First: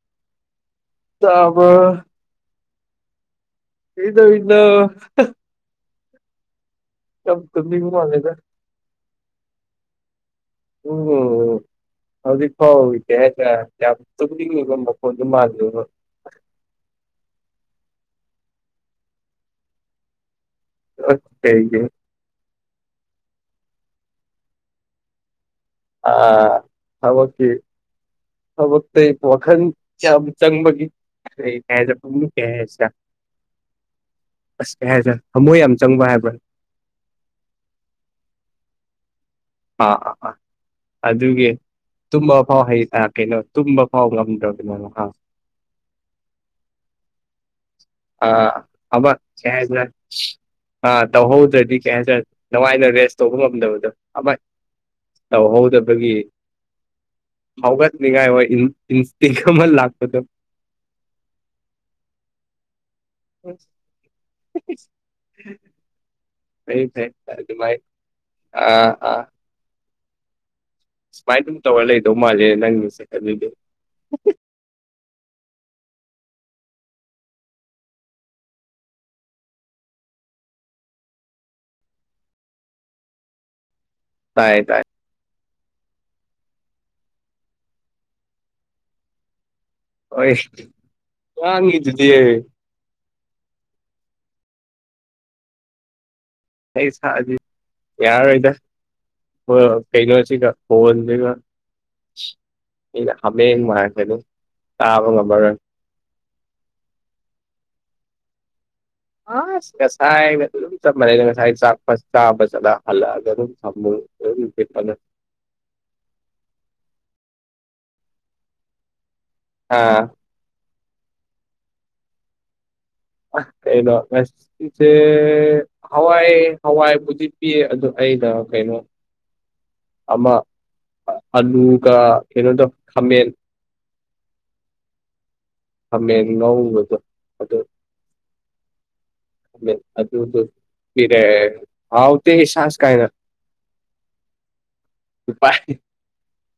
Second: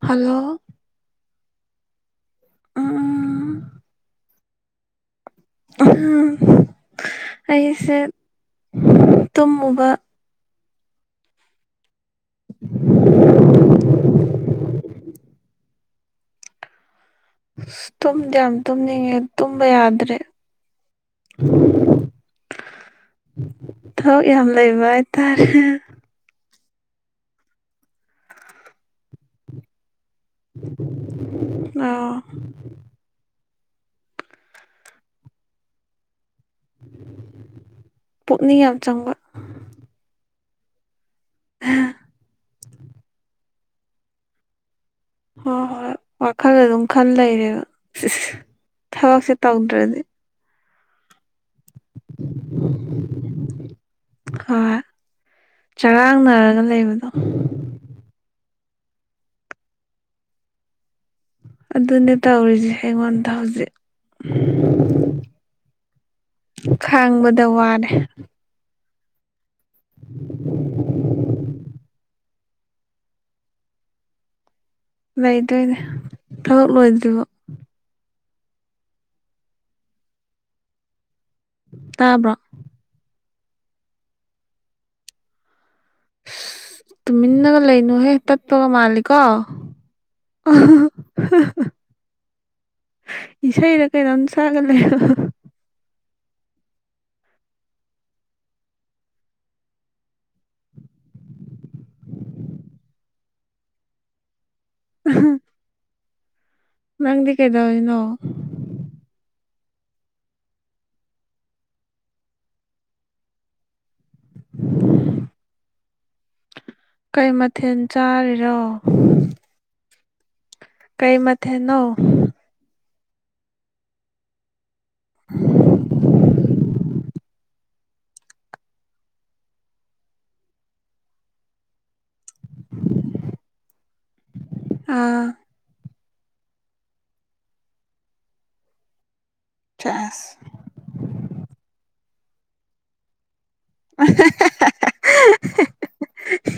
hello ꯇꯕ ꯑ ꯏꯗꯣ ꯏꯗ ꯎꯝ ꯀ ꯊꯃꯤ ꯨꯃꯥꯒꯗ ꯇꯨꯝꯃꯕ ꯎꯝ ꯍꯧꯖꯤꯛ ꯍꯥꯎ ꯏꯗꯦ ꯍꯥꯏ ꯌꯥ ꯇ ꯃꯣꯟ ꯑꯗꯨ ꯃꯥ ꯇꯨꯝꯗꯤ ꯌꯥꯝ ꯇꯨꯝꯅꯤꯡꯉꯦ ꯇꯨꯝꯕ ꯌꯥꯗ꯭ꯔꯦ ꯑꯦ ꯊꯕꯛ ꯌꯥꯝ ꯂꯩꯕ ꯍꯥꯏꯇꯥꯔꯦ ꯑ ꯍꯕꯀꯤ ꯊꯕꯛꯇ ꯋꯥꯈꯟ ꯆ ꯆꯪ ꯃꯒꯤ ꯀꯖ ꯑꯥ ꯄꯝꯃꯤꯨ ꯀ ꯍꯥꯏꯁ ꯑꯁ ꯀ ꯍꯥꯏꯕ꯭ꯔꯥ ꯍꯥꯃꯣꯏ ꯌꯥꯝ ꯆꯪꯕ ꯍꯥꯏꯕ꯭ꯔꯥ ꯄꯨꯛꯅꯤꯡ ꯌꯥꯝ ꯆꯪꯕ ꯑꯥ ꯑꯥ ꯑꯥ ꯑꯗꯨꯒꯤ ꯇꯨꯝꯕ ꯐꯥꯎ ꯍꯩ ꯌꯥꯀꯦꯩꯅꯣ ꯇꯨꯝꯕ ꯐ ꯄꯣꯕ꯭ꯂꯦꯝꯝ ꯍꯣꯏ ꯍꯣꯏ ꯋꯥꯈꯜꯗ ꯑꯗꯨꯝ ꯈꯟ ꯂꯩꯔꯦꯕ ꯑꯥ ꯑꯕ ꯊꯕꯛꯁꯦ ꯁꯦꯖ ꯑ ꯇꯧꯗ꯭ꯔꯗꯤ ꯍ ꯑꯗꯨꯗꯤ ꯀꯩ ꯍꯥꯏꯇꯥꯔꯦ ꯅꯉꯥꯏꯅ ꯔꯦꯁ ꯇꯧꯕ ꯉꯝꯗꯕꯗꯣ ꯍꯣꯏ ꯇꯧꯍꯧꯗꯕꯒꯤ ꯆꯔꯥꯡꯅꯔꯒ ꯂꯩꯕꯗꯣ ꯍꯧꯒꯠꯅꯤꯡꯉꯥꯏ ꯑꯣꯏ ꯏꯟꯁꯇꯦꯒ꯭ꯔꯝꯜ ꯂꯥꯛꯄꯗ ꯑꯗꯨꯅꯦ ꯇꯧꯔꯤꯁꯦ ꯑꯩꯉꯣꯟꯗ ꯍꯧꯖꯤꯛ ꯐꯩ ꯐꯩ ꯈꯪꯕꯗ ꯑꯗꯨꯃꯥꯏ ꯋꯥꯔꯦ ꯑꯥ ꯑꯥ ꯁꯃꯥꯏ ꯇ ꯇꯧ ꯋꯥꯔꯤ ꯂꯩꯗꯧ ꯃꯥꯦ ꯅꯪꯁ ꯂꯩꯗꯣꯏꯅꯦ ꯊꯕꯛ ꯂꯣꯏꯗ꯭ꯔꯤꯔꯤꯕ ꯇꯥꯕ꯭ꯔꯣ ꯇꯥꯏꯌꯦ ꯇꯥꯏꯌꯦ ꯇꯨꯃꯤꯟꯅꯒ ꯂꯩꯅꯨꯍꯦ ꯇꯠꯄꯒ ꯃꯥꯜꯂꯤꯀꯣ ꯑ ꯍꯣꯏ ꯉꯥꯡꯉꯤꯗꯨꯗꯤ ꯑꯩ ꯏꯁ ꯏꯔ ꯀ ꯅꯟꯁ ꯑꯦ ꯑꯩ ꯁꯥꯁꯤ ꯌꯥꯔꯣꯏꯗ ꯑꯣ ꯐꯩꯅꯩꯅꯁꯤ ꯀ ꯍꯟꯗꯦꯒ ꯍ ꯃꯥꯥꯏ ꯍꯥꯏꯦꯗ ꯇꯥꯕ ꯉꯕꯔ ꯅꯪꯗꯤ ꯀꯦꯗꯅꯣ ꯑ ꯉꯁꯥꯏ ꯑꯗꯨ ꯆ ꯃꯅꯦ ꯉꯁꯥꯏ ꯆ ꯆ ꯆ ꯍꯜꯒ ꯑꯗꯨ ꯁꯃꯨ ꯦ ꯐꯗ [unintelligible] ꯀꯩ ꯃꯊꯦꯜ ꯆꯥꯔꯤꯔꯣ ꯑꯥ ꯀꯩ ꯃꯊ ꯅ ꯀꯩꯅ‌ꯣ [unintelligible] ꯍꯋꯥꯏ ꯍꯋꯥꯏꯕꯨꯗꯤ ꯄꯤ ꯑꯗꯨ ꯑꯩꯗ ꯀꯩꯅꯣ ꯑꯃ ꯑꯂꯨꯒ ꯑꯦꯩꯅꯣꯗ ꯈꯝꯦꯜ ꯑ ꯐꯃꯦ ꯉꯕꯗꯣ ꯑꯗꯨ ꯑꯗꯨ ꯁꯦꯁ ꯑꯗꯨ ꯑꯗꯨ ꯐꯔꯦ ꯍꯥꯎꯥꯎꯗ ꯁꯁ ꯀꯥꯏꯅ [unintelligible] ꯥꯏ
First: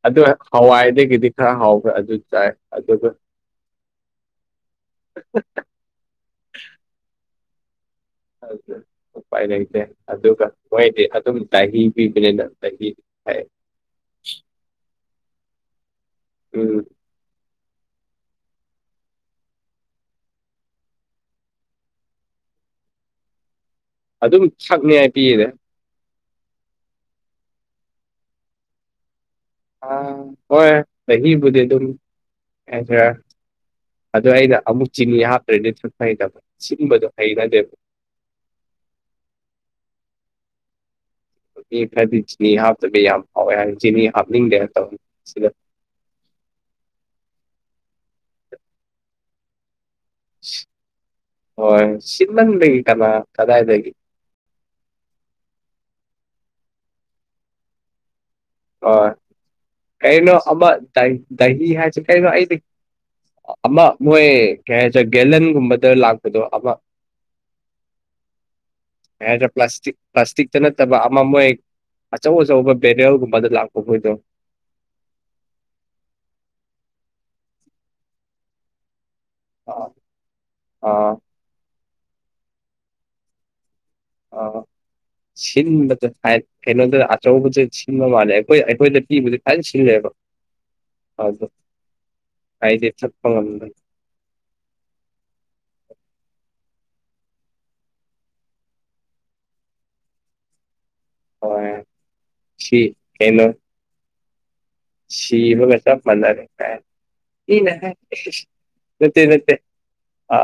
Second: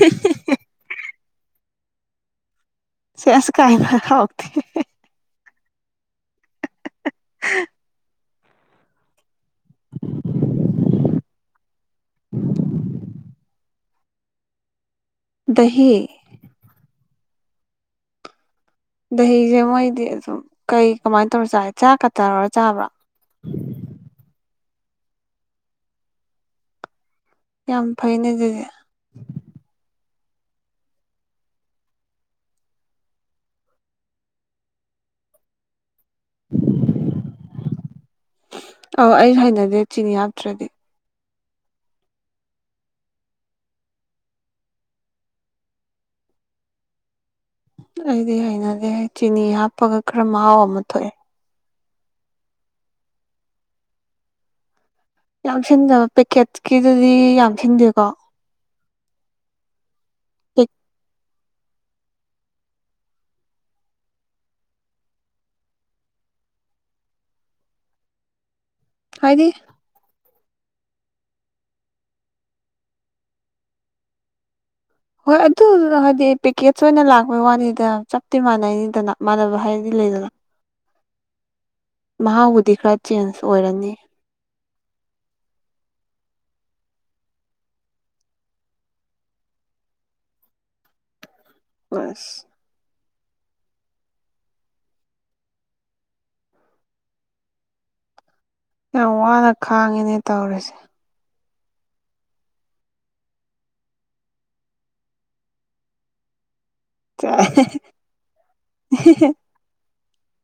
ꯑꯗꯨ ꯍꯋꯥꯏꯗꯒꯤꯗꯤ ꯈꯔ ꯍꯥꯎꯕ꯭ꯔꯥ ꯑꯗꯨ ꯆꯥꯏ ꯑꯗꯨꯒ ꯁꯤ ꯑꯁ ꯀꯥꯏ ꯐꯔ ꯊ ꯑꯗꯨ ꯎꯄꯥꯏ ꯂꯩꯇꯦ ꯑꯗꯨꯒ ꯃꯣꯏꯗꯤ ꯑꯗꯨꯝ ꯗ ꯄꯤꯕꯅꯤꯅ ꯗ ꯍ ꯗꯍꯤ ꯗꯍꯤꯁꯦ ꯃꯣꯏꯗꯤ ꯑꯗꯨꯝ ꯀꯩ ꯀꯃꯥꯏꯅ ꯇꯧꯔ ꯆꯥꯏ ꯆꯥꯛꯀ ꯇꯥꯔꯔ ꯆꯥꯕ꯭ꯔꯥ ꯎ ꯑꯗꯨꯝ ꯁꯛꯅꯤ ꯍꯥꯏ ꯄꯤꯌꯦꯅꯦ ꯌꯥꯝ ꯐꯩꯅꯦ ꯑꯗꯨꯗꯤ ꯑ ꯍꯣꯏ ꯆꯍꯤꯍꯤꯕꯨꯗꯤꯦ ꯇꯁ ꯑꯗꯨ ꯑꯩꯅ ꯑꯃꯨꯛ ꯆꯤꯅꯤ ꯍꯥꯞꯇ꯭ꯔꯦꯅꯦ ꯍꯩ ꯇꯕ ꯁꯤꯕꯗꯣ ꯍꯩꯔꯗꯦ ꯑꯧ ꯑꯩ ꯍꯩꯅꯗꯦ ꯆꯤꯅꯤ ꯍꯥꯞꯇ꯭ꯔꯗꯤ ꯃꯤ ꯐꯗꯤ ꯆꯤꯅꯤ ꯍꯥꯞꯇꯕꯤ ꯌꯥꯝ ꯍꯥꯎꯋꯦ ꯍꯥꯏ ꯆꯤꯅꯤ ꯍꯥꯞꯅꯤꯡꯗꯦꯅ ꯇꯧꯅꯤ ꯁꯤꯗ [inaudible] ꯑꯩꯗꯤ ꯍꯩꯅꯗꯦ ꯆꯤꯅꯤ ꯍꯥꯞꯄꯒ ꯈꯔ ꯃꯍꯥꯎ ꯑꯃ ꯊꯣꯛꯑꯦ ꯁꯤꯃꯪ ꯂꯩ ꯏ ꯀꯃ ꯀꯗꯥꯥꯏꯗꯗꯒꯤ ꯌꯥꯝ ꯊꯤꯟꯖꯕ ꯄꯦꯛꯀꯦꯠꯀꯤꯗꯨꯗꯤ ꯌꯥꯝ ꯊꯤꯟꯗꯦꯀꯣ ꯍ ꯀꯩꯅꯣ ꯑꯃ ꯗꯍꯤ ꯍꯥꯏꯁꯦ ꯀꯩꯅꯣ ꯑꯩꯗꯤ ꯑꯃ ꯃꯣꯏ ꯀꯩ ꯍꯥꯏꯁꯦ ꯒꯦꯂꯟꯒꯨꯝꯕꯗ ꯂꯥꯛꯄꯗꯣ ꯑꯃ [inaudible] ꯍꯥꯏꯗꯤ ꯄ꯭ꯂꯥꯁꯇꯤꯛ ꯄ꯭ꯂꯥꯁꯇꯤꯛꯇ ꯅꯠꯇꯕ ꯑꯃ ꯃꯣꯏ ꯑꯆꯧ ꯑꯆꯧꯕ ꯕꯦꯔꯦꯜꯒꯨꯝꯕ ꯃꯗ ꯂꯥꯛ ꯍꯣꯏꯗ ꯍꯣꯏ ꯑꯗꯨ ꯍꯥꯏꯗꯤ ꯄꯦꯛꯀꯦꯖ ꯑꯣꯏꯅ ꯂꯥꯛꯄꯩ ꯋꯥꯅꯤꯗ ꯆꯞꯇꯤ ꯃꯥꯟꯅꯩꯅꯤꯗꯅ ꯏ ꯃꯥꯥꯟꯅꯕ ꯑꯥ ꯍꯥꯏꯔꯗꯤ ꯂꯩꯗꯅ ꯃꯍꯥꯎꯕꯨꯗꯤ ꯈꯔ ꯆꯦꯟꯖ ꯑꯣꯏꯔꯅꯤ ꯑ ꯁꯤꯟꯕꯁ ꯀꯩꯅꯣꯗ ꯑꯆꯧꯕꯁꯦ ꯁꯤꯟꯕ ꯃꯥꯜꯂꯦ ꯑꯩꯈꯣꯏ ꯑꯩꯈꯣꯏꯗ ꯄꯤꯕꯁꯦ ꯊꯅ ꯁꯤꯜꯂꯦꯕ [inaudible] ꯑꯗꯨ ꯑꯁ ꯐ ꯌꯥꯝ ꯋꯥꯅ ꯈꯥꯡꯉꯤꯅꯦ ꯇꯧꯔꯤꯁꯦ ꯍ ꯁꯤ ꯀꯩꯅꯣ ꯁꯤꯤꯕꯒ ꯆ ꯃꯅꯔꯦ ꯀꯥꯏ ꯏꯅ ꯅꯠꯇ ꯅꯠꯇ ꯑ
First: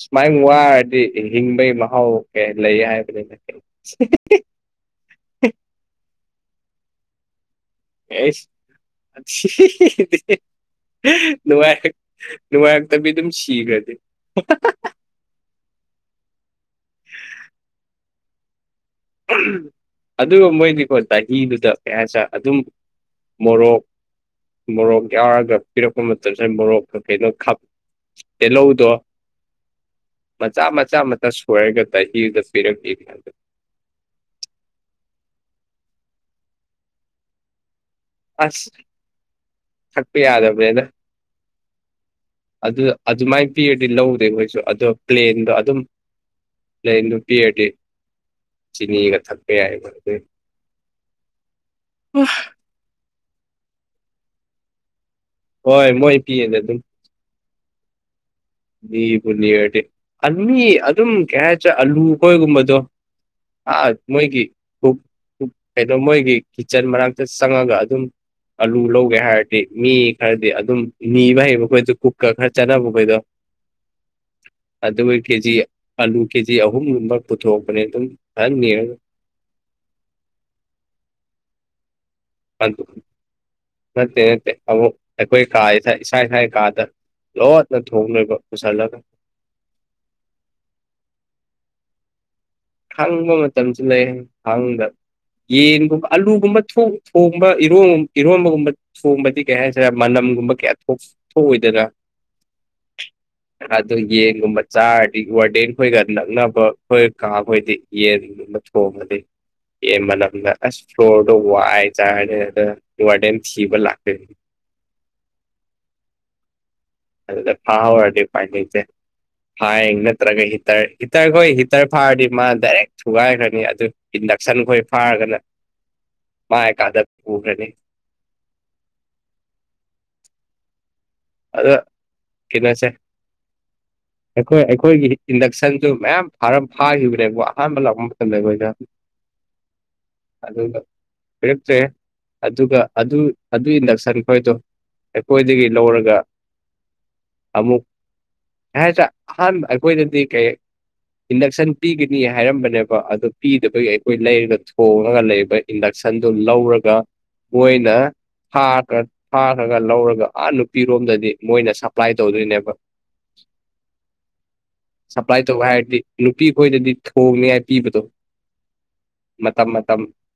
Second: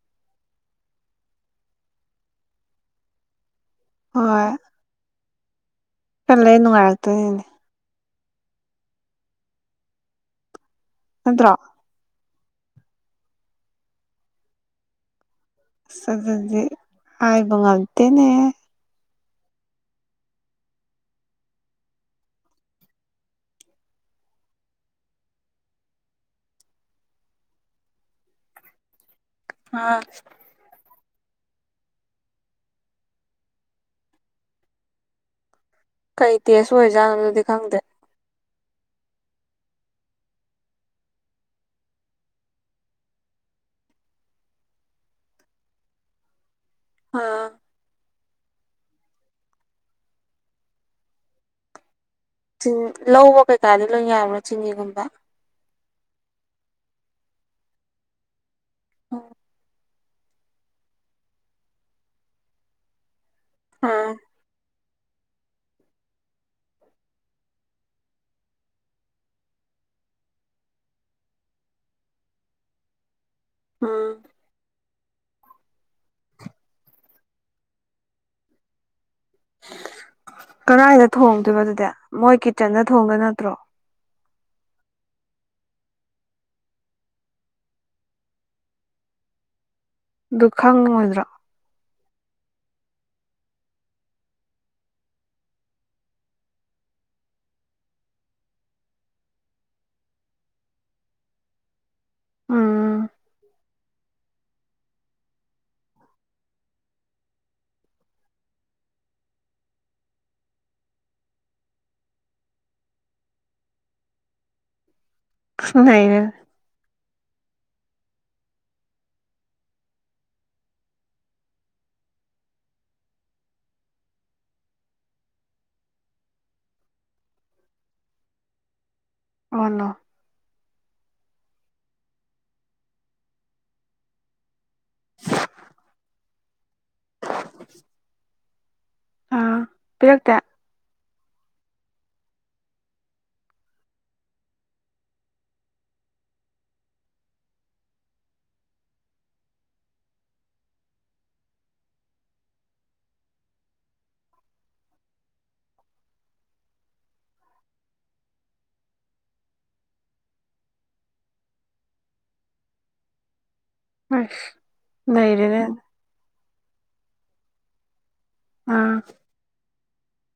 ꯁꯨꯃꯥꯏ ꯋꯥꯔꯗꯤ ꯍꯤꯡꯕꯒꯤ ꯃꯍꯥꯎ ꯀꯩ ꯂꯩ ꯍꯥꯏꯕꯅꯤꯅ ꯍꯣꯏ ꯍ ꯀꯜꯂ ꯅꯨꯡꯉꯥꯏꯔꯛꯇꯣꯏꯅꯦꯅꯦ ꯀꯁ ꯅꯠꯇ꯭ꯔꯣ ꯅꯨꯡꯉꯥꯏ ꯅꯨꯡꯉꯥꯏꯔꯇꯕꯤ ꯑꯗꯨꯝ ꯁꯤꯈ꯭ꯔꯗꯤꯦ ꯁꯗꯤ ꯍꯥꯏꯥꯏꯕꯉꯝꯇꯅꯦ ꯑꯗꯨꯒ ꯃꯣꯏꯒꯤꯀꯣ ꯆꯍꯤꯗꯨꯗ ꯀꯌꯥꯁ ꯑꯗꯨꯝ ꯃꯣꯔꯣꯛ ꯃꯣꯔꯣꯛ ꯌꯥꯎꯔꯒ ꯄꯤꯔꯛꯄ ꯃꯇꯝꯁꯤꯗ ꯃꯣꯔꯣꯛꯀ ꯀꯩꯅꯣꯥꯞ ꯇꯤꯍꯧꯗꯣ ꯑꯥ ꯃꯆꯥ ꯃꯆꯥ ꯁꯣꯏꯔꯒ ꯇꯗ ꯄꯤꯔꯛꯄꯤꯒꯗ ꯀꯩ ꯇꯦꯁ ꯑꯣꯏꯖꯥꯠꯅꯣ ꯑꯗꯨꯗꯤ ꯈꯪꯗꯦ ꯑꯁ ꯊꯛꯄ ꯌꯥꯗꯕꯅꯦꯅ ꯑꯗꯨ ꯑꯗꯨꯃꯥꯏꯅ ꯄꯤꯔꯗꯤ ꯂꯧꯗꯦ ꯃꯣꯏꯁꯨ ꯑꯗꯣ ꯄ꯭ꯂꯦꯟꯗꯣ ꯑꯗꯨꯝ ꯂꯩ ꯅꯨꯄꯤꯤ ꯑꯥ ꯑꯦ ꯆꯅꯤꯒ ꯊꯛꯀꯦ ꯍꯥꯏ ꯈ ꯆꯤꯡ ꯂꯧꯕ ꯀꯩꯀꯥꯗꯤ ꯂꯣꯏ ꯌꯥꯕꯅꯣ ꯆꯤꯍꯤꯒꯨꯝꯕ ꯍꯣꯏ ꯃꯣꯏ ꯄꯤꯌꯦꯅꯦ ꯑꯗꯨꯝ ꯅꯤꯕꯨꯅꯤ ꯑꯣꯏꯔꯗꯤ ꯑꯅꯤ ꯑꯗꯨꯝ ꯀꯌꯥ ꯑꯂꯨꯈꯣꯏꯒꯨꯝꯕꯗꯣ ꯑ ꯑꯥ ꯃꯣꯏꯒꯤ ꯀꯩꯅꯣ ꯃꯣꯏꯒꯤ ꯀꯤꯠꯆꯟ ꯃꯅꯥꯛꯇ ꯆꯪꯉꯒ ꯑꯗꯨꯝ ꯑꯂꯨ ꯂꯧꯒꯦ ꯍꯥꯏꯔꯗꯤ ꯃꯤ ꯈꯔꯗꯤ ꯑꯗꯨꯝ ꯅꯤꯕ ꯍꯩꯕ ꯈꯣꯏꯗ ꯀꯨꯛꯀ ꯈꯔ ꯆꯠꯅꯕ ꯈꯣꯏꯗꯣ ꯎꯝ ꯀꯦꯖꯤ ꯑꯂꯨ ꯀꯦꯖꯤ ꯑꯍꯨꯝꯒꯨꯝꯕ ꯄꯨꯊꯣꯛꯄꯅꯦ ꯑꯗꯨꯝ ꯐꯍꯅꯤ ꯀꯔꯥꯏꯗ ꯊꯣꯡꯗꯣꯏꯅꯣ ꯑꯗꯨꯗꯤ ꯃꯣꯏ ꯀꯤꯠꯆꯟꯗ ꯊꯣꯡꯗ ꯅꯠꯇ꯭ꯔꯣ ꯅꯠꯇꯦ ꯅꯠꯇꯦ ꯑꯃꯨꯛ ꯑꯩꯈꯣꯏ ꯀꯥ ꯏꯁ ꯏꯁꯥ ꯏꯁꯥ ꯀꯥꯗ ꯂꯗꯅꯦ ꯊꯣꯡ ꯄꯁꯥꯏꯂꯒ ꯗꯨꯈꯪ ꯃꯣꯏꯗ꯭ꯔꯥ ꯈꯥꯡꯕ ꯃꯇꯝꯁꯨ ꯂꯩ ꯈꯥꯡꯗ ꯌꯦꯟꯒꯨꯝꯕ ꯑꯂꯨꯒꯨꯝꯕ ꯊꯣꯡꯕꯔ ꯏꯔꯣꯟꯕꯒꯨꯝꯕ ꯊꯣꯡꯕꯗꯤ ꯀꯩ ꯍꯥꯏꯁꯤꯔꯦ ꯃꯅꯝ ꯒꯨꯝ ꯀꯌꯥ ꯊꯣꯛ ꯊꯣꯛꯑꯣꯏꯗꯅ ꯎꯝ ꯑ ꯌꯦꯟꯒꯨꯝꯕ ꯆꯥꯔꯗꯤ ꯋꯥꯔꯗꯦꯟ ꯈꯣꯏꯒ ꯅꯛꯅꯕ ꯑꯩꯈꯣꯏ ꯀ ꯑꯩꯣꯏꯗꯤ ꯌꯦꯟꯅꯤꯡꯅ ꯊꯣꯡꯉꯗꯤ ꯑꯦ ꯃꯅꯝꯗ ꯑꯁ ꯐ꯭ꯂꯣꯔꯗꯣ ꯋꯥꯏ ꯆꯥꯔꯦ ꯑꯗ ꯋꯥꯔꯗꯦꯟ ꯊꯤꯕ ꯂꯥꯛꯇꯣꯏꯅꯤ ꯄꯨꯟꯅꯅꯦꯦ ꯑ ꯐꯥꯋꯥꯔꯗꯤ ꯄꯥꯏꯅꯤꯁꯦ ꯐꯥꯏꯌꯦ ꯅꯠꯇ꯭ꯔꯒ ꯍꯤꯇꯔ ꯍꯤꯇꯔ ꯍꯣꯏ ꯍꯤꯇꯔ ꯐꯥꯔꯗꯤ ꯃꯥ ꯗꯥꯏꯔꯦꯛ ꯊꯨꯒꯥꯏꯈ꯭ꯔꯅꯤ ꯑꯗꯨ ꯅꯛꯁꯟꯈꯣꯏ ꯐꯥꯔꯒꯅ ꯃꯥꯀꯥꯗ ꯎꯈ꯭ꯔꯅꯤ ꯑꯣꯅ ꯑꯗ ꯀꯅꯁꯦ [inaudible] ꯑꯩꯈꯣꯏ ꯑꯩꯈꯣꯏꯒꯤ ꯏꯟꯗꯛꯁꯟꯁꯨ ꯃꯌꯥꯝꯔ ꯐꯥꯈꯤꯕꯅꯦꯕ ꯑꯍꯥꯟꯕ ꯂꯥꯛꯄ ꯃꯇꯝꯗ ꯑꯩꯈꯣꯏꯅ ꯑꯥ ꯄꯤꯔꯛꯇꯦ ꯑꯗ ꯄꯤꯔꯛꯇ꯭ꯔꯦ ꯑꯗꯨꯒ ꯑꯗꯨ ꯑꯗꯨ ꯏꯟꯗꯛꯁꯟ ꯈꯣꯏꯗꯣ ꯑꯩꯈꯣꯏꯗꯒꯤ ꯂꯧꯔꯒ [inaudible] ꯑꯃꯨꯛ ꯍꯥꯏ ꯍꯥꯏꯁꯦ ꯑꯍꯥꯟꯕ ꯑꯩꯈꯣꯏꯗꯗꯤ ꯀꯩ ꯏꯟꯗꯛꯁꯟ ꯄꯤꯒꯅꯤ ꯍꯥꯏꯔꯝꯕꯅꯦꯕ ꯑꯗꯨ ꯄꯤꯗꯕꯒꯤ ꯑꯩꯈꯣꯏ ꯂꯩꯔꯒ ꯊꯣꯡꯉꯒ ꯂꯩꯕ ꯏꯟꯗꯛꯁꯟ ꯁꯟꯗꯨ ꯂꯧꯔꯒ ꯃꯣꯏꯅ ꯊꯥꯈ꯭ꯔꯒ ꯂꯧꯔꯒ ꯑꯥ ꯅꯨꯄꯤ ꯂꯣꯝꯗꯗꯤ ꯃꯣꯏꯅ ꯁꯄ꯭ꯂꯥꯏ ꯇꯧꯗꯣꯏꯅꯦꯕ ꯑꯁ ꯁꯞꯄ꯭ꯂꯥꯏ ꯅꯩꯔꯦꯅꯦ ꯇꯧꯧꯕ ꯍꯥꯏꯔꯗꯤ ꯅꯨꯄꯤ ꯈꯣꯏꯗꯗꯤ ꯊꯣꯡꯅꯤꯉꯥꯏ ꯄꯤꯕꯗꯣ ꯑꯥ ꯝ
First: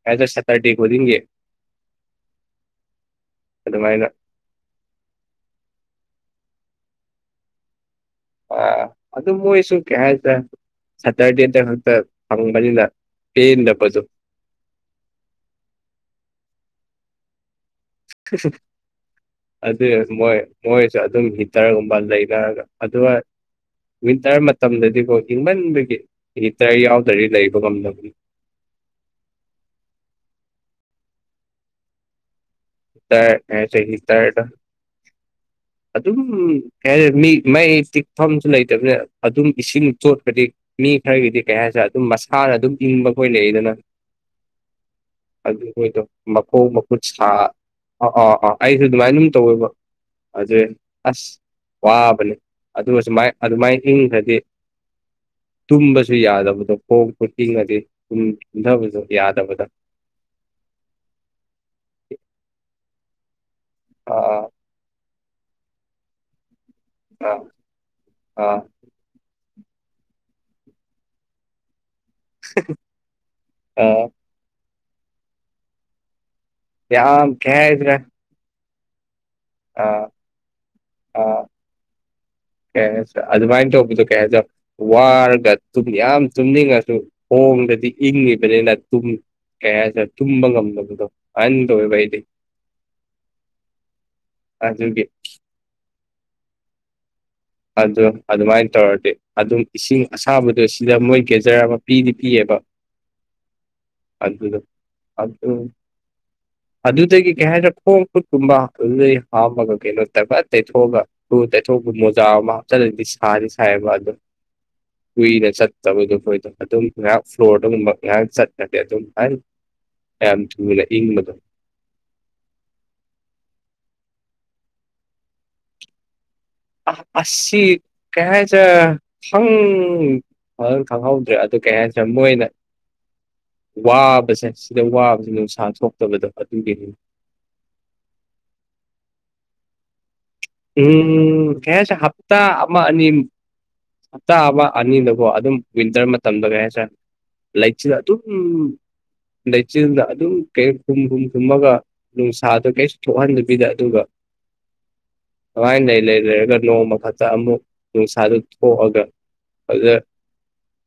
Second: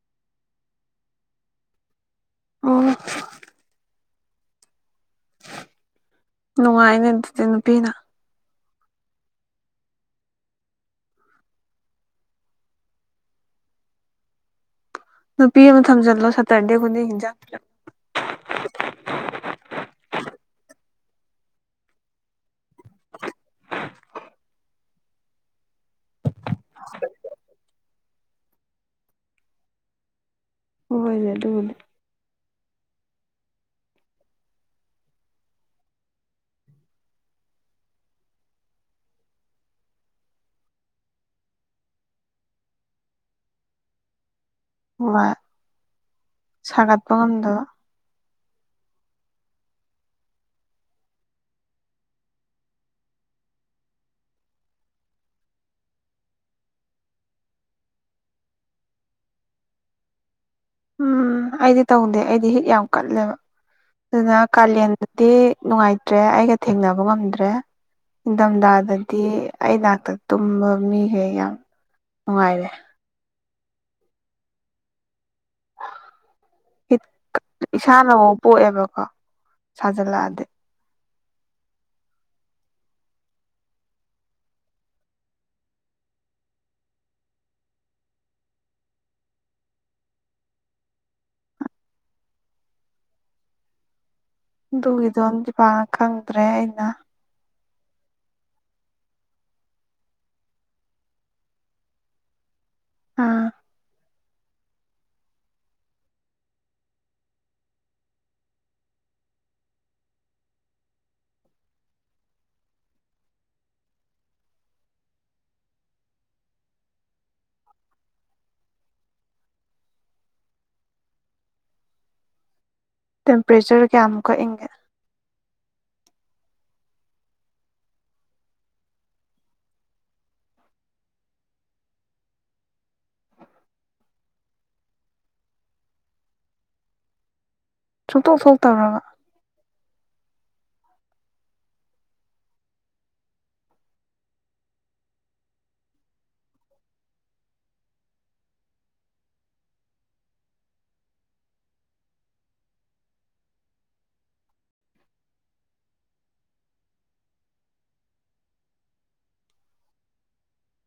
ꯑꯦꯁ ꯑꯦ ꯁꯦꯇꯔꯗꯦ ꯈꯨꯗꯤꯡꯒꯤ ꯑꯣ ꯑꯗꯨꯃꯥꯏꯅ ꯅꯨꯡꯉꯥꯏꯅꯦ ꯑꯗꯨꯗꯤ ꯅꯨꯄꯤꯅ ꯑ ꯑꯗꯨ ꯑꯗꯨ ꯃꯣꯏꯁꯨꯨ ꯀꯦꯁ ꯁꯇꯔꯗꯤꯇ ꯈꯛꯇ ꯊꯃꯕꯗ ꯄꯗꯄꯁꯨ ꯅꯨꯄꯤ ꯑꯃ ꯊꯝꯖꯤꯜꯂꯣ ꯁꯥꯠꯇ꯭ꯔꯟꯗꯦ ꯍꯨꯗꯤꯖꯥ ꯑꯗꯨꯗ ꯃꯣꯏ ꯃꯣꯏ ꯑꯗꯨꯝ ꯍꯤꯇꯔꯒꯨꯝꯕ ꯂꯩꯅꯔꯒ ꯑꯗꯨꯒ ꯋꯤꯟꯇꯔ ꯃꯇꯝꯗꯗꯤꯀꯣ ꯍꯤꯡꯃꯟꯕꯒꯤ ꯍꯇꯔ ꯌꯥꯎꯗꯗꯤ ꯂꯩꯕ ꯉꯝꯗꯕꯅꯤ ꯍ ꯍꯣꯏꯅꯦ ꯑꯗꯨꯕꯨꯅꯦ ꯇ ꯑꯦꯁ ꯇꯔꯠ ꯑꯗꯨꯝ ꯀꯩꯔꯦ ꯃꯤ ꯃꯩ ꯇꯤꯛꯐꯝꯁꯨ ꯂꯩꯇꯕꯅꯤꯅ ꯑꯗꯨꯝ ꯏꯁꯤꯡ ꯆꯣꯠꯄꯗꯤ ꯃꯤ ꯈꯔꯒꯤꯗꯤ ꯀꯩ ꯍꯥꯏꯁꯤꯔꯦ ꯑꯗꯨꯝ ꯃꯁꯥꯅ ꯑꯗꯨꯝ ꯏꯪꯕꯈꯣꯏ ꯂꯩꯗꯅ [inaudible] ꯑꯗꯨ ꯑꯣꯏꯗꯣ ꯃꯈꯣꯡ ꯃꯈꯨꯠ ꯁꯥꯒꯠꯄ ꯁꯥ ꯉꯝꯗꯕ ꯑ ꯑꯥ ꯑꯥ ꯑꯩꯁꯨꯦ ꯑꯗꯨꯃꯥꯏꯅ ꯑꯗꯨꯝ ꯇꯧꯋꯦꯕ ꯑꯗꯨ ꯑꯁ ꯋꯥꯕꯅꯤ ꯑꯗꯨꯒ ꯁꯨꯃꯥꯏ ꯑꯗꯨꯃꯥꯏꯅ ꯏꯪꯗ꯭ꯔꯗꯤ ꯇꯨꯝꯕꯁꯨ ꯌꯥꯗꯕꯗꯣ ꯈꯣꯡ ꯈꯨꯀꯤꯡꯉꯗꯤ ꯇꯨꯝꯊꯕꯁꯨ ꯌꯥꯗꯕꯗ [inaudible] [inaudible] ꯎꯝ ꯑꯩꯗꯤ ꯇꯧꯗꯦ ꯑꯩꯗꯤ ꯍꯤꯠ ꯌꯥꯝ ꯀꯠꯂꯦꯕ ꯑꯗꯨꯅ ꯑꯥ ꯀꯥꯂꯦꯟꯗ ꯗꯤ ꯅꯨꯡꯉꯥꯏꯇ꯭ꯔꯦ ꯑꯩꯒ ꯊꯦꯡꯅꯕ ꯑꯥ ꯉꯝꯗ꯭ꯔꯦ ꯑꯥ ꯅꯤꯡꯊꯝꯊꯥꯗꯗꯤ ꯑꯩ ꯅꯥꯥꯛꯇ ꯇꯨꯝꯕ ꯃꯤꯁꯦ ꯌꯥꯝ ꯅꯨꯡꯉꯥꯏꯔꯦ ꯑ ꯌꯥꯝ ꯀꯩ ꯍꯥꯏꯁꯤꯔꯦ ꯏꯁꯥꯅꯕꯨ ꯄꯣꯛꯑꯦꯕꯀꯣ ꯁꯥꯖꯤꯜꯂꯛꯑꯗꯤ ꯑꯥ ꯀ ꯍꯥꯏ ꯑꯗꯨꯃꯥꯏꯅ ꯇꯧꯕꯗꯣ ꯀꯩ ꯍꯥꯏꯔ ꯋꯥꯔꯒ ꯌꯥꯝ ꯆꯨꯝꯅꯤꯡꯉꯁꯨ ꯃꯣꯡꯗꯗꯤ ꯏꯪꯉꯤꯕꯅꯤꯅ ꯇꯨꯝ ꯀ ꯍꯥꯏꯁꯦ ꯇꯨꯝꯕ ꯉꯝꯗꯕꯗꯣ ꯑꯟ ꯇꯧꯋꯦꯕ ꯑꯩꯗꯤ ꯑꯗꯨꯒꯤ ꯑꯗꯨꯒꯤꯗꯣꯝ ꯄꯥꯟꯅ ꯈꯪꯗ꯭ꯔꯦ ꯑꯩꯅ ꯑꯗꯨ ꯑꯗꯨꯃꯥꯏꯅ ꯇꯧꯔꯗꯤ ꯑꯗꯨꯝ ꯏꯁꯤꯡ ꯑꯁꯥꯕꯗꯣ ꯁꯤꯗ ꯃꯣꯏ ꯒꯦꯖꯔ ꯑꯃ ꯄꯤꯗꯤ ꯄꯤꯌꯦꯕ ꯑꯥ ꯑꯗꯨꯗ ꯑꯗꯨ ꯑꯗꯨꯗꯒꯤ ꯀꯩ ꯍꯥꯏꯇꯥꯔꯦ ꯈꯣꯡ ꯈꯨꯠꯀꯨꯝꯕ ꯑꯗꯨꯗꯩ ꯍꯥꯥꯎꯝꯃꯒ ꯀꯩꯅꯣ ꯇꯕ ꯇꯩꯊꯣꯛꯑꯒ ꯇꯩꯊꯣꯛꯄ ꯃꯣꯖꯥ ꯑꯃ ꯍꯥꯞꯆꯜꯂꯗꯤ ꯁꯥꯗꯤ ꯁꯥꯏꯕ ꯑꯗꯣ ꯀꯨꯏꯅ ꯆꯠꯇꯕꯗꯣ ꯐꯏꯗꯣ ꯑꯗꯨꯝ ꯉꯥꯏꯍꯥꯛ ꯐ꯭ꯂꯣꯔꯗꯨꯒꯨꯝꯕ ꯉꯥꯏꯍꯥꯛ ꯆꯠꯅꯗꯤꯦ ꯑꯗꯨꯝ ꯍꯥꯏ ꯑꯂ ꯏꯪꯂꯪꯂꯗ ꯇꯦꯝꯄꯔꯦꯆꯔ ꯀꯌꯥꯃꯨꯛ ꯀꯛꯏꯒꯦ ꯑ ꯑ ꯀꯌꯥ ꯆ ꯍꯪ ꯍ ꯈꯪꯍꯧꯗ꯭ꯔꯦ ꯑꯗꯨ ꯀꯩ ꯍꯥꯏꯗ꯭ꯔꯦ ꯃꯣꯏꯅ ꯋꯥꯕꯁꯦ ꯁꯤꯗ ꯋꯥꯕꯁꯦ ꯅꯨꯡꯁꯥ ꯊꯣꯛꯇꯕꯗꯣ ꯑꯗꯨꯒꯤꯅꯤ ꯆꯨꯇꯣꯛ ꯊꯣꯛꯇꯕ꯭ꯔꯕ ꯎꯝ ꯀꯦꯁ ꯍꯞꯇꯥ ꯑꯅꯤ ꯍꯞꯇꯥ ꯑꯃ ꯑꯅꯤꯗꯀꯣ ꯑꯗꯨꯝ ꯋꯤꯟꯇꯔ ꯃꯇꯝꯗ ꯀꯩ ꯍꯥꯏꯁꯔ ꯂꯥꯏꯛꯁꯨ ꯇ ꯎꯝ ꯂꯩꯆꯤꯟꯗ ꯑꯗꯨꯝ ꯀ ꯈꯨꯝ ꯍꯨꯝ ꯊꯨꯝꯃꯒ ꯅꯨꯡꯁꯥꯗꯣ ꯀꯔꯤꯁꯨ ꯊꯣꯛꯍꯟꯗꯕꯤꯗ ꯑꯗꯨꯒ [inaudible] ꯀꯉꯥꯏꯅ ꯂꯩ ꯂꯩ ꯂꯩꯔꯒ ꯅꯣꯡꯃ ꯈꯛꯇ ꯑꯃꯨꯛ ꯅꯨꯡꯁꯥꯗꯨ ꯍꯑꯒꯦ ꯑꯗꯨꯗꯦ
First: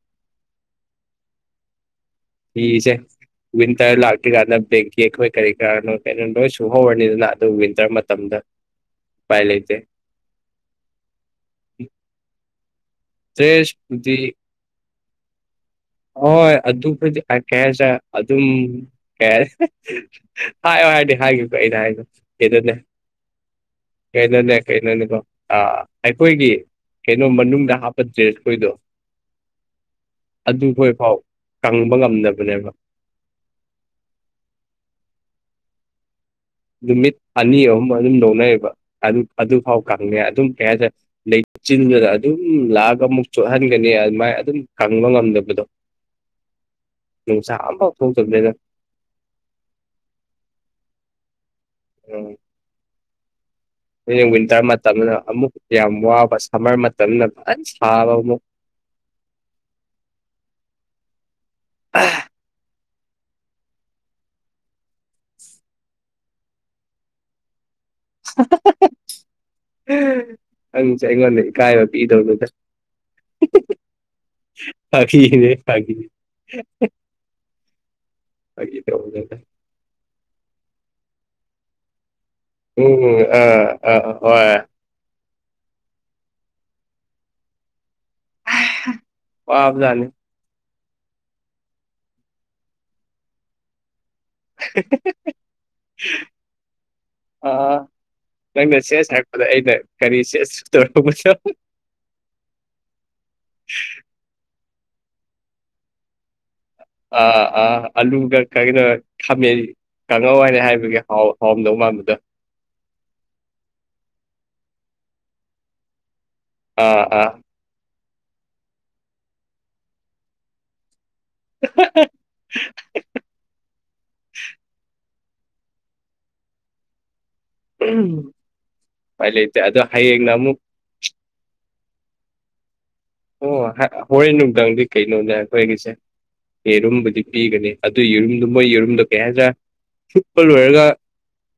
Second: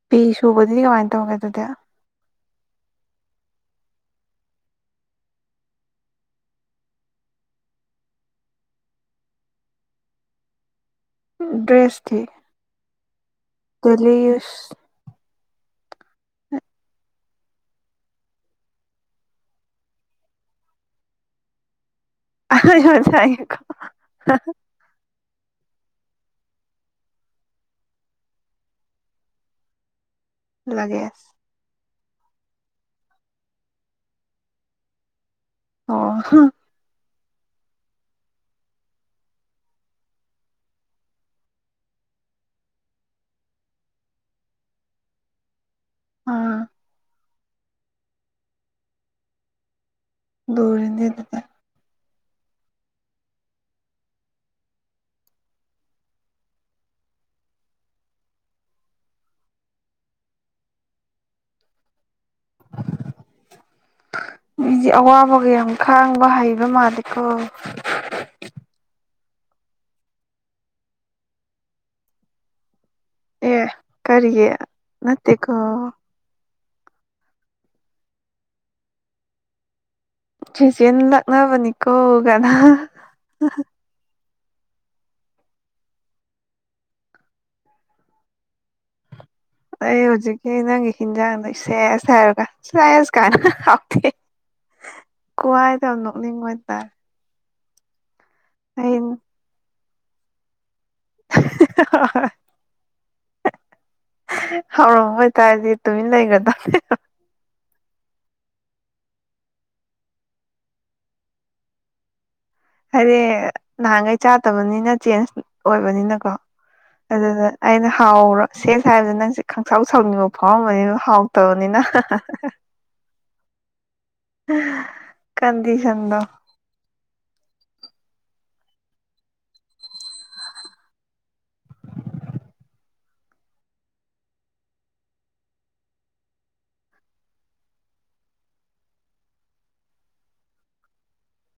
ꯐꯤ ꯁꯨꯕꯗꯨꯗꯤ ꯀꯃꯥꯏꯅ ꯇꯧꯒꯦ ꯑꯗꯨꯗꯤ ꯊꯁꯦ ꯋꯤꯟꯇꯔ ꯂꯥꯛꯇ꯭ ꯀꯥꯟꯗ ꯕꯦꯡꯀꯤ ꯑꯩꯈꯣꯏ ꯀꯔꯤ ꯀꯔꯥꯅꯣ ꯀꯩꯅꯣ ꯅꯣꯏ ꯁꯨꯍꯧꯔꯅꯤꯗꯅ ꯑꯗꯨꯋꯤꯟꯇꯔ ꯃꯇꯝꯗ ꯄꯥꯏ ꯂꯩꯇꯦ ꯗ꯭ꯔꯦꯁ ꯊ ꯇꯦꯖꯗꯤ [inaudible] ꯍꯣꯏ ꯑꯗꯨ ꯑꯗꯨ ꯐ ꯀꯦꯁ ꯑꯗꯨ ꯑꯗꯨꯝ ꯀꯦ ꯍꯥꯏꯗꯤ ꯍꯥꯏꯈꯤꯕꯀꯣ ꯑꯩꯅ ꯍꯥꯏꯕ ꯀꯩꯅꯣꯅꯦ ꯀꯩꯅꯣꯅꯦ ꯀꯩꯅꯣꯅꯦꯀꯣ ꯑ ꯑꯩꯈꯣꯏꯒꯤ ꯀꯩꯅꯣ ꯃꯅꯨꯡꯗ ꯍꯥꯞꯄ ꯗ꯭ꯔꯦꯁꯈꯣꯏꯗꯣ ꯂꯒꯦꯖ ꯑꯗꯨꯈꯣꯏꯐꯥꯎ ꯉꯝꯗꯕꯅꯦꯕ ꯑꯣ ꯅꯨꯃꯤꯠ ꯑꯅꯤ ꯑꯍꯨꯝ ꯑꯗꯨꯝ ꯂꯧꯅꯩꯌꯦꯕ ꯑꯗꯨ ꯑꯗꯨꯐꯥꯎ ꯀꯪꯉꯩ ꯑꯗꯨꯝ ꯀꯌꯥ ꯂꯩ ꯆꯤꯟꯗꯨꯅ ꯑꯗꯨꯝ ꯂꯥꯛꯑꯒ ꯑꯃꯨꯛ ꯆꯣꯠꯍꯟꯒꯅꯤ ꯑꯗꯨꯃꯥꯏ ꯑꯗꯨꯝ ꯀꯪꯕ ꯉꯝꯗꯕꯗꯣ ꯑꯥ ꯅꯨꯡꯁꯥ ꯑꯝꯕꯥꯎ ꯊꯣꯡ ꯆꯗꯗ ꯗꯗꯤ ꯑꯗꯨꯗ ꯎꯝ ꯋꯤꯟꯇꯔ ꯃꯇꯝꯗ ꯑꯃꯨꯛ ꯌꯥꯝ ꯋꯥꯕ ꯁꯝꯃꯔ ꯃꯇꯝꯅꯖ ꯁꯥꯕ ꯑꯃꯨꯛ [inaudible] ꯑ [inaudible] ꯃꯤꯗꯤ ꯑꯋꯥꯕꯒ ꯌꯥꯝ ꯈꯥꯡꯕ ꯍꯩꯕ ꯃꯥꯂꯦꯀꯣ ꯅꯪꯁꯦ ꯑꯩꯉꯣꯟꯗ ꯏꯀꯥꯏꯕ ꯄꯤꯏꯗꯧꯗꯨꯗ ꯑꯦ ꯀꯔꯤꯒꯤ ꯐꯅꯦ ꯅꯠꯇꯦꯀꯣ ꯐꯅꯦ ꯑꯩ ꯇꯗ ꯖꯦꯟꯂꯥꯛꯅꯕꯅꯤꯀꯣ ꯎꯝ ꯑꯥ ꯑ ꯍꯣꯏ [inaudible] ꯑꯩ ꯋꯥꯕꯖꯥꯠꯅꯤ ꯍꯧꯖꯤꯛꯀꯤ ꯅꯪꯒꯤ ꯈꯈꯤꯤꯟꯖꯥꯡꯗ ꯁꯦꯁ ꯍꯥꯏꯔꯒ ꯁꯦꯁ ꯀꯅꯥꯎꯇꯦ ꯀꯋꯥꯥꯏꯗ ꯅꯣꯛꯅꯤ ꯃꯣꯏ ꯇꯥꯏ ꯑ ꯅꯪꯅ ꯆꯦꯁ ꯍꯥꯏꯔꯛꯄꯗ ꯑꯩꯅ ꯀꯔꯤ ꯆꯦꯁ ꯇꯔꯣ ꯄꯨꯣ ꯍꯧꯥꯎꯔꯛꯣꯏꯇꯥꯔꯗꯤꯦ ꯇꯨꯃꯤꯟ ꯂꯩꯈ꯭ꯔꯗꯕ ꯑꯥꯂꯨꯗ ꯀꯩꯒꯤꯅꯣ ꯈꯥꯃꯦꯟ ꯀꯥꯡꯍꯧꯋꯥꯏꯔ ꯍꯥꯏꯕꯒꯤꯥꯎ ꯍꯥꯎꯔꯝꯗꯧ ꯃꯥꯟꯕꯗꯣ ꯍꯥꯏꯗꯤ ꯅꯍꯥꯟꯈꯩ ꯆꯥꯗꯕꯅꯤꯅ ꯆꯦꯟꯖ ꯑꯣꯏꯕꯅꯤꯅꯀꯣ ꯑꯥ ꯑꯥ ꯑꯗꯨꯗ ꯑꯩꯅ ꯍꯥꯎꯔ ꯁꯦꯁ ꯍꯥꯏꯕꯗꯤ ꯅꯪꯁꯦ ꯈꯪꯁꯥꯎ ꯁꯥꯎꯅꯤꯡꯕ ꯐꯥꯎꯔꯝꯝꯕꯅꯤꯅ ꯍꯥꯎ ꯇꯅꯤꯅ ꯀꯟꯗꯤꯁꯟꯗ ꯑ ꯂꯩ ꯑꯗ ꯍꯥꯏꯌꯦꯅ ꯑꯃꯨꯛ ꯑꯣ ꯍꯣꯔꯦꯟ ꯅꯨꯡꯗꯥꯡꯗꯤ ꯀꯩꯅꯣꯅꯦ ꯑꯩꯈꯣꯏꯒꯤꯁꯦ ꯌꯦꯔꯨꯝꯕꯨꯗꯤ ꯄꯤꯒꯅꯤ ꯑꯗꯨ ꯌꯦꯔꯨꯝꯗꯨꯣ ꯃꯣꯏ ꯌꯦꯔꯨꯝꯗꯣ ꯀꯌꯥ ꯆꯨꯄꯜ ꯑꯣꯏꯔꯒ